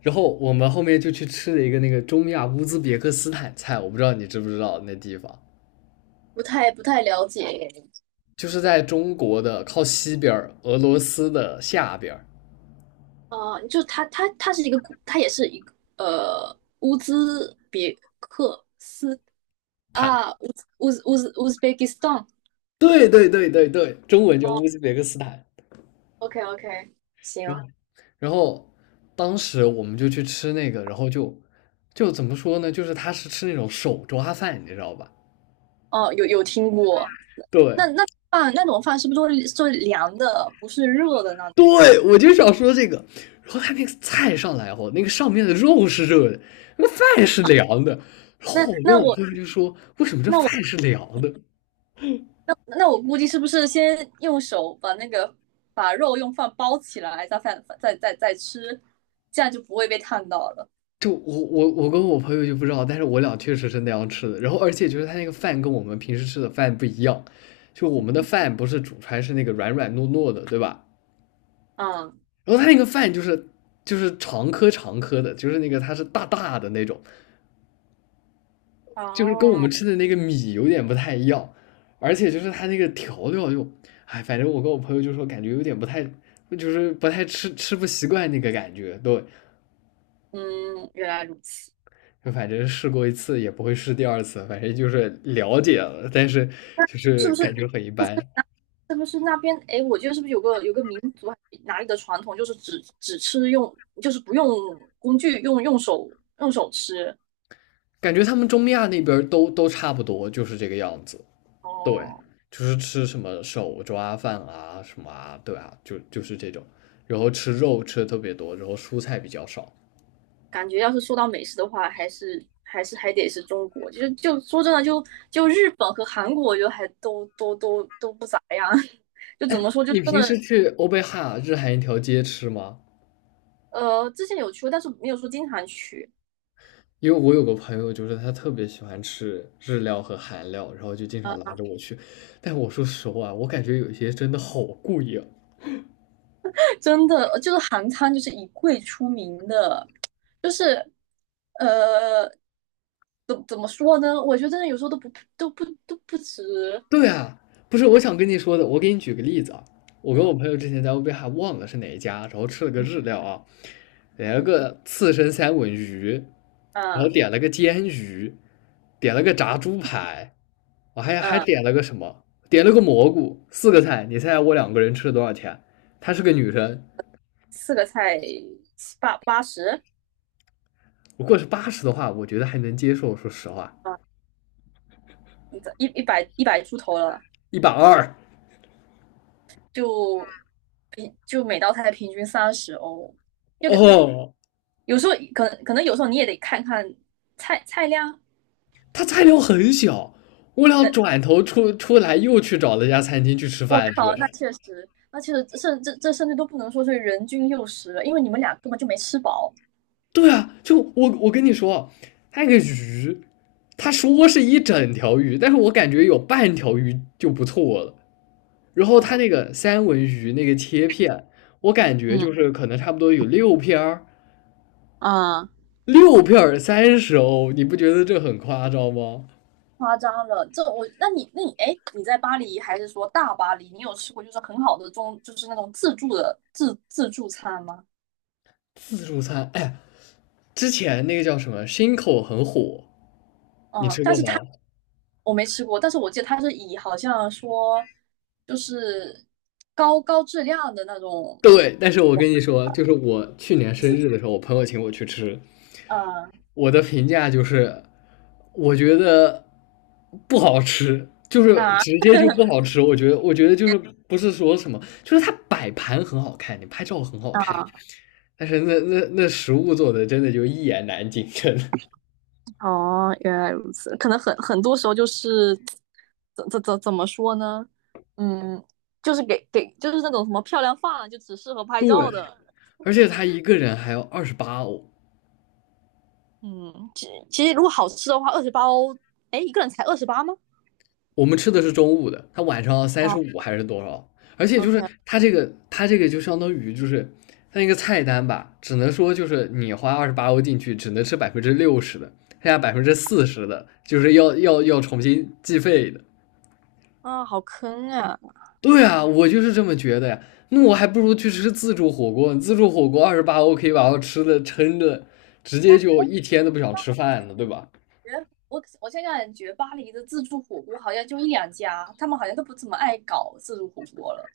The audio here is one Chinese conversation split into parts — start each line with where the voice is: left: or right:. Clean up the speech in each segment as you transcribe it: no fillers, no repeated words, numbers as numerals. left: 然后我们后面就去吃了一个那个中亚乌兹别克斯坦菜，我不知道你知不知道那地方，
right: 不太了解。
left: 就是在中国的靠西边俄罗斯的下边儿。
right: 啊，呃就他他他是一个古，他也是一个呃乌兹别克斯
left: 坦，
right: 啊乌兹别克斯坦。
left: 对对对对对，中文叫
right: 哦
left: 乌兹别克斯坦。
right: ，OK OK，
left: 然
right: 行。
left: 后，然后当时我们就去吃那个，然后就怎么说呢？就是他是吃那种手抓饭，你知道吧？
right: 哦，有听过。
left: 对，
right: 那种饭是不是做凉的，不是热的呢？
left: 对，我就想说这个。然后他那个菜上来后，那个上面的肉是热的，那个饭是凉的。然
right: 那
left: 后我跟
right: 那
left: 我
right: 我
left: 朋友就说："为什么这
right: 那我
left: 饭是凉的？"
right: 那我估计是不是先用手把那个把肉用饭包起来，再饭再再再吃，这样就不会被烫到了。
left: 就我跟我朋友就不知道，但是我俩确实是那样吃的。然后而且就是他那个饭跟我们平时吃的饭不一样，就我
right: 嗯
left: 们的
right: 哼。
left: 饭不是煮出来是那个软软糯糯的，对吧？
right: 嗯。
left: 然后他那个饭就是长颗长颗的，就是那个它是大大的那种，就是跟我们
right: 哦。
left: 吃的那个米有点不太一样，而且就是它那个调料又，哎，反正我跟我朋友就说感觉有点不太，就是不太吃不习惯那个感觉，对，
right: 嗯，原来如此。
left: 就反正试过一次也不会试第二次，反正就是了解了，但是就
right: 是
left: 是
right: 不是？
left: 感
right: 嗯，
left: 觉很一般，
right: 是不是那边？哎，我记得是不是有个民族还是哪里的传统，就是只吃用，就是不用工具，用手吃。
left: 感觉他们中亚那边儿都差不多，就是这个样子，对，
right: 哦。
left: 就是吃什么手抓饭啊什么啊，对啊，就是这种，然后吃肉吃的特别多，然后蔬菜比较少。
right: 感觉要是说到美食的话，还是还得是中国。就是就说真的，就日本和韩国，我觉得还都不咋样。就怎么说，就
left: 你
right: 真
left: 平
right: 的。
left: 时去欧贝哈日韩一条街吃吗？
right: 之前有去过，但是没有说经常去。
left: 因为我有个朋友，就是他特别喜欢吃日料和韩料，然后就经常拉着我去。但我说实话，我感觉有一些真的好贵呀。
right: 真的就是韩餐就是以贵出名的。就是呃，怎么说呢？我觉得真的有时候都不值。
left: 对啊，不是我想跟你说的，我给你举个例子啊，我跟我
right: 嗯
left: 朋友之前在乌贝还忘了是哪一家，然后吃了个日料啊，点了个刺身三文鱼，然后
right: 嗯
left: 点了个煎鱼，点了个炸猪排，我还
right: 嗯。
left: 点了个什么，点了个蘑菇，4个菜，你猜猜我2个人吃了多少钱？她是个女生，
right: 四个菜七八十
left: 如果是80的话，我觉得还能接受，说实话，
right: 啊，一100出头了。
left: 一百二
right: 就就每道菜平均三十欧，就可能
left: 哦，
right: 有时候可能可能有时候你也得看看菜量。
left: 他菜量很小，我俩转头出来又去找了一家餐厅去吃
right: 我
left: 饭去。
right: 靠，那确实，那确实。甚这这甚至都不能说是人均60了，因为你们俩根本就没吃饱。
left: 对啊，就我跟你说，那个鱼，他说是一整条鱼，但是我感觉有半条鱼就不错了。然后他那
right: 嗯。
left: 个三文鱼那个切片，我感觉
right: 嗯，
left: 就是可能差不多有六片儿，
right: 啊，
left: 六片儿三十欧，你不觉得这很夸张吗？
right: 夸张了。这我，那你哎，你在巴黎还是说大巴黎？你有吃过就是很好的中，就是那种自助餐吗？
left: 自助餐，哎，之前那个叫什么 s 口很火，你
right: 嗯，
left: 吃
right: 但
left: 过
right: 是
left: 吗？
right: 它。我没吃过，但是我记得它是以好像说就是高质量的那种。
left: 对，但是我跟你说，就是我去年
right: 就
left: 生
right: 是
left: 日的时候，我朋友请我去吃，
right: 呃
left: 我的评价就是，我觉得不好吃，就是
right: 啊。
left: 直接就不 好吃。我觉得，我觉得就是不是说什么，就是它摆盘很好看，你拍照很好看，但是那食物做的真的就一言难尽，真的。
right: 哦，原来如此。可能很多时候就是，怎么说呢？嗯。就是就是那种什么漂亮饭，就只适合 拍
left: 对，
right: 照的。
left: 而且他一个人还要二十八欧，
right: 嗯，其实如果好吃的话，28欧，哎，一个人才二十八吗？
left: 我们吃的是中午的，他晚上三十
right: 哦
left: 五还是多少？而且就是
right: ，OK。
left: 他这个他这个就相当于就是他那个菜单吧，只能说就是你花二十八欧进去，只能吃60%的，剩下40%的就是要重新计费的。
right: 啊，好坑啊！
left: 对啊，我就是这么觉得呀。那我还不如去吃自助火锅，自助火锅二十八欧可以把我吃的撑着，直接
right: 但是
left: 就
right: 哎，
left: 一天都不想吃饭了，对吧？
right: 觉得我现在感觉巴黎的自助火锅好像就一两家，他们好像都不怎么爱搞自助火锅了。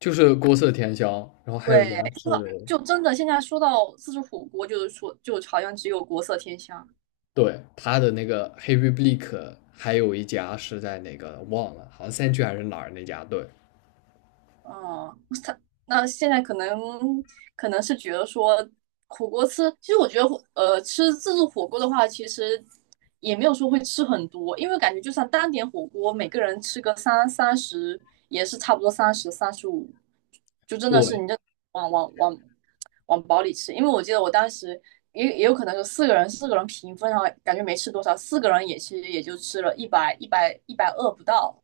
left: 就是国色天香，然后还有一家
right: 对，
left: 是
right: 就真的现在说到自助火锅，就是说就好像只有国色天香。
left: 对，他的那个 h e r y b l e a 还有一家是在哪个忘了，好像三区还是哪儿那家，对，
right: 哦。他那现在可能，可能是觉得说火锅吃，其实我觉得吃自助火锅的话，其实也没有说会吃很多，因为感觉就算单点火锅，每个人吃个三十也是差不多三十三十五，就真的是
left: 对，
right: 你这往往往往饱里吃。因为我记得我当时也有可能是四个人平分，然后感觉没吃多少，四个人也其实也就吃了120不到。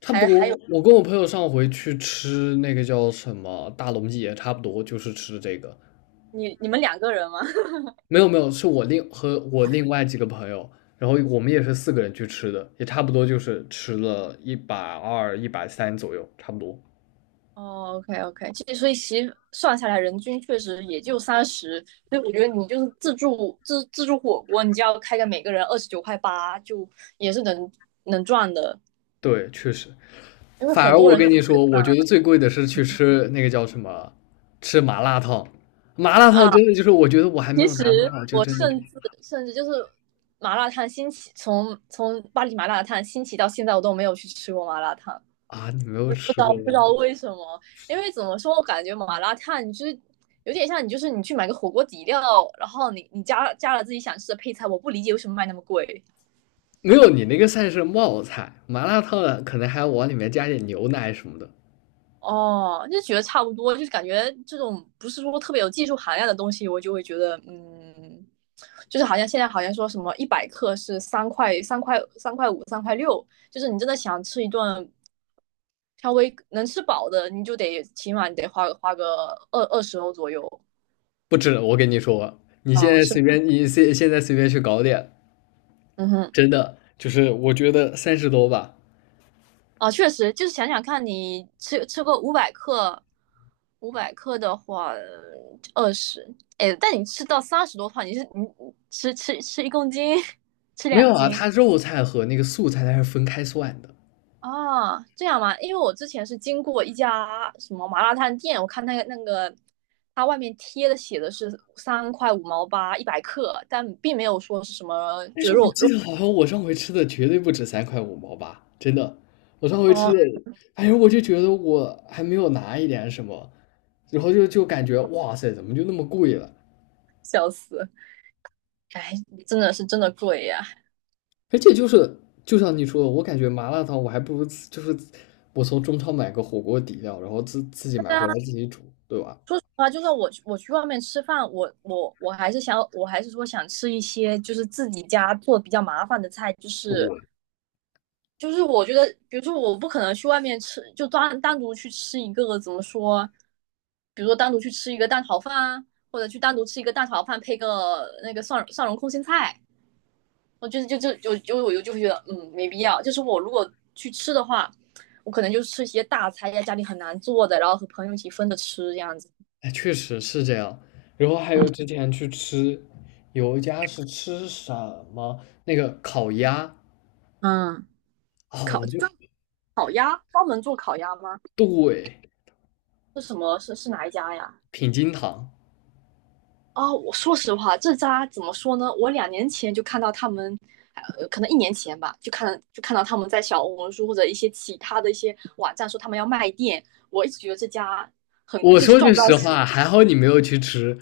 left: 差不多。我跟我朋友上回去吃那个叫什么大龙记，也差不多就是吃这个。
right: 你们两个人吗？
left: 没有没有，是我和我另外几个朋友，然后我们也是4个人去吃的，也差不多就是吃了一百二、130左右，差不多。
right: 哦，OK OK。其实算下来，人均确实也就三十，所以我觉得你就是自助火锅，你就要开个每个人29块8，就也是能赚的。
left: 对，确实。
right: 因为
left: 反
right: 很
left: 而
right: 多
left: 我
right: 人
left: 跟
right: 就
left: 你
right: 只
left: 说，我觉得最贵的是去吃那个叫什么，吃麻辣烫。麻辣烫
right: 啊，
left: 真的就是，我觉得我还没
right: 其
left: 有拿多
right: 实
left: 少，就
right: 我
left: 真的就
right: 甚至就是麻辣烫兴起，从巴黎麻辣烫兴起到现在，我都没有去吃过麻辣烫。
left: 啊，你没有
right: 不知
left: 吃过
right: 道不知
left: 吗？
right: 道为什么。因为怎么说，我感觉麻辣烫你就是有点像你就是你去买个火锅底料，然后你加了自己想吃的配菜，我不理解为什么卖那么贵。
left: 没有，你那个算是冒菜，麻辣烫可能还要往里面加点牛奶什么的。
right: 哦，就觉得差不多，就是感觉这种不是说特别有技术含量的东西，我就会觉得嗯，就是好像现在好像说什么一百克是3块5、3块6，就是你真的想吃一顿，稍微能吃饱的，你就得起码你得花个二十欧左右。
left: 不止，我跟你说，你现
right: 嗯，
left: 在
right: 是，
left: 随便，你现在随便去搞点，
right: 嗯哼。
left: 真的就是我觉得三十多吧。
right: 啊，确实，就是想想看你吃个五百克，五百克的话二十，哎，但你吃到30多的话，你是你吃1公斤，吃
left: 没
right: 两
left: 有啊，
right: 斤
left: 它肉菜和那个素菜它是分开算的。
right: 啊？这样吗？因为我之前是经过一家什么麻辣烫店，我看那个，它外面贴的写的是3.58/100克，但并没有说是什么
left: 但
right: 就
left: 是
right: 是
left: 我
right: 肉肉。
left: 记得好像我上回吃的绝对不止三块五毛吧，真的，我上回吃
right: 哦。
left: 的，哎呦，我就觉得我还没有拿一点什么，然后就感觉哇塞，怎么就那么贵了？
right: 笑死。哎。真的是真的贵呀、
left: 而且就是就像你说的，我感觉麻辣烫我还不如就是我从中超买个火锅底料，然后自己买回来自己煮，对吧？
right: 说实话，就算我去外面吃饭，我还是想，我还是说想吃一些就是自己家做比较麻烦的菜。就是
left: 我
right: 就是我觉得，比如说我不可能去外面吃，就独去吃一个怎么说，比如说单独去吃一个蛋炒饭啊，或者去单独吃一个蛋炒饭配个那个蒜蓉空心菜，我就就就就就我就就会觉得嗯没必要。就是我如果去吃的话，我可能就吃一些大菜，在家里很难做的，然后和朋友一起分着吃这样子。
left: 哎，确实是这样。然后还有之前去吃，有一家是吃什么那个烤鸭
right: 嗯。
left: 啊，
right: 烤就专门做烤鸭吗？
left: 对。
right: 是什么？是哪一家呀？
left: 品金堂。
right: 哦，我说实话，这家怎么说呢？我2年前就看到他们。呃，可能1年前吧，就看到他们在小红书或者一些其他的一些网站说他们要卖店。我一直觉得这家
left: 我说
right: 赚
left: 句
right: 不到。
left: 实话，还好你没有去吃。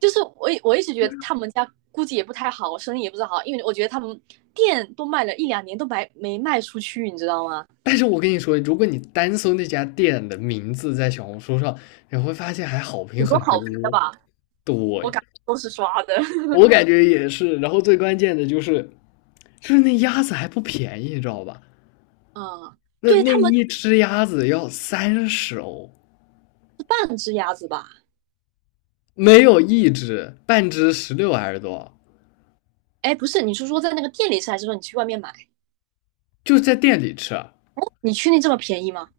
right: 就是我一直觉得他们家估计也不太好，生意也不是好，因为我觉得他们店都卖了一两年都没卖出去，你知道吗？
left: 但是我跟你说，如果你单搜那家店的名字在小红书上，你会发现还好评
right: 很
left: 很
right: 多
left: 多。
right: 好评的吧。我
left: 对，
right: 感觉都是刷的。
left: 我感 觉也是。然后最关键的就是，就是那鸭子还不便宜，你知道吧？
right: 嗯，
left: 那
right: 对
left: 那
right: 他们
left: 一只鸭子要三十欧，
right: 是半只鸭子吧？
left: 没有一只，半只十六还是多少？
right: 哎，不是，你是说在那个店里吃，还是说你去外面买？
left: 就在店里吃啊。
right: 你确定这么便宜吗？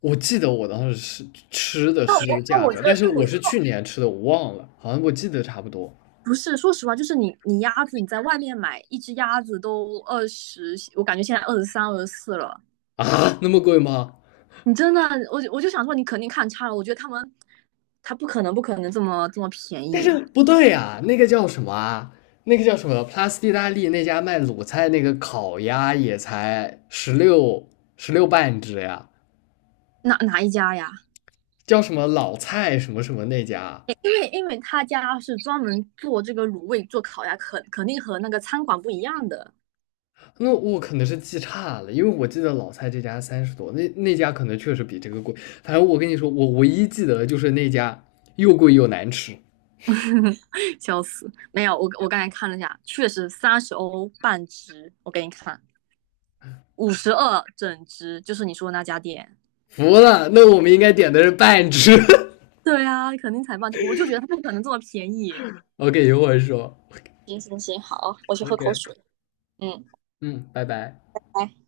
left: 我记得我当时是吃的是这
right: 那
left: 个
right: 哦
left: 价
right: 我觉
left: 格，但
right: 得，
left: 是
right: 那我
left: 我是去年吃的，我忘了，好像我记得差不多
right: 不是，说实话，就是你鸭子你在外面买一只鸭子都二十，我感觉现在23、24了。
left: 啊，那么贵吗？
right: 你真的，我就想说，你肯定看差了。我觉得他们他不可能这么便宜。
left: 不对呀。那个叫什么啊？那个叫什么？Plus 意大利那家卖卤菜那个烤鸭也才十六半只呀，
right: 哪一家呀？
left: 叫什么老蔡什么什么那家？
right: 因为他家是专门做这个卤味、做烤鸭，肯定和那个餐馆不一样的。
left: 那我可能是记差了，因为我记得老蔡这家三十多，那家可能确实比这个贵。反正我跟你说，我唯一记得的就是那家又贵又难吃。
right: 笑死，没有，我刚才看了一下，确实三十欧半只，我给你看。52整只，就是你说的那家店。
left: 服了，那我们应该点的是半只。
right: 对啊，肯定才半只，我就觉得它不可能这么便宜。
left: OK，一会儿说。
right: 行行行，好，我去喝口
left: OK，
right: 水。嗯。
left: 嗯，拜拜。
right: 拜。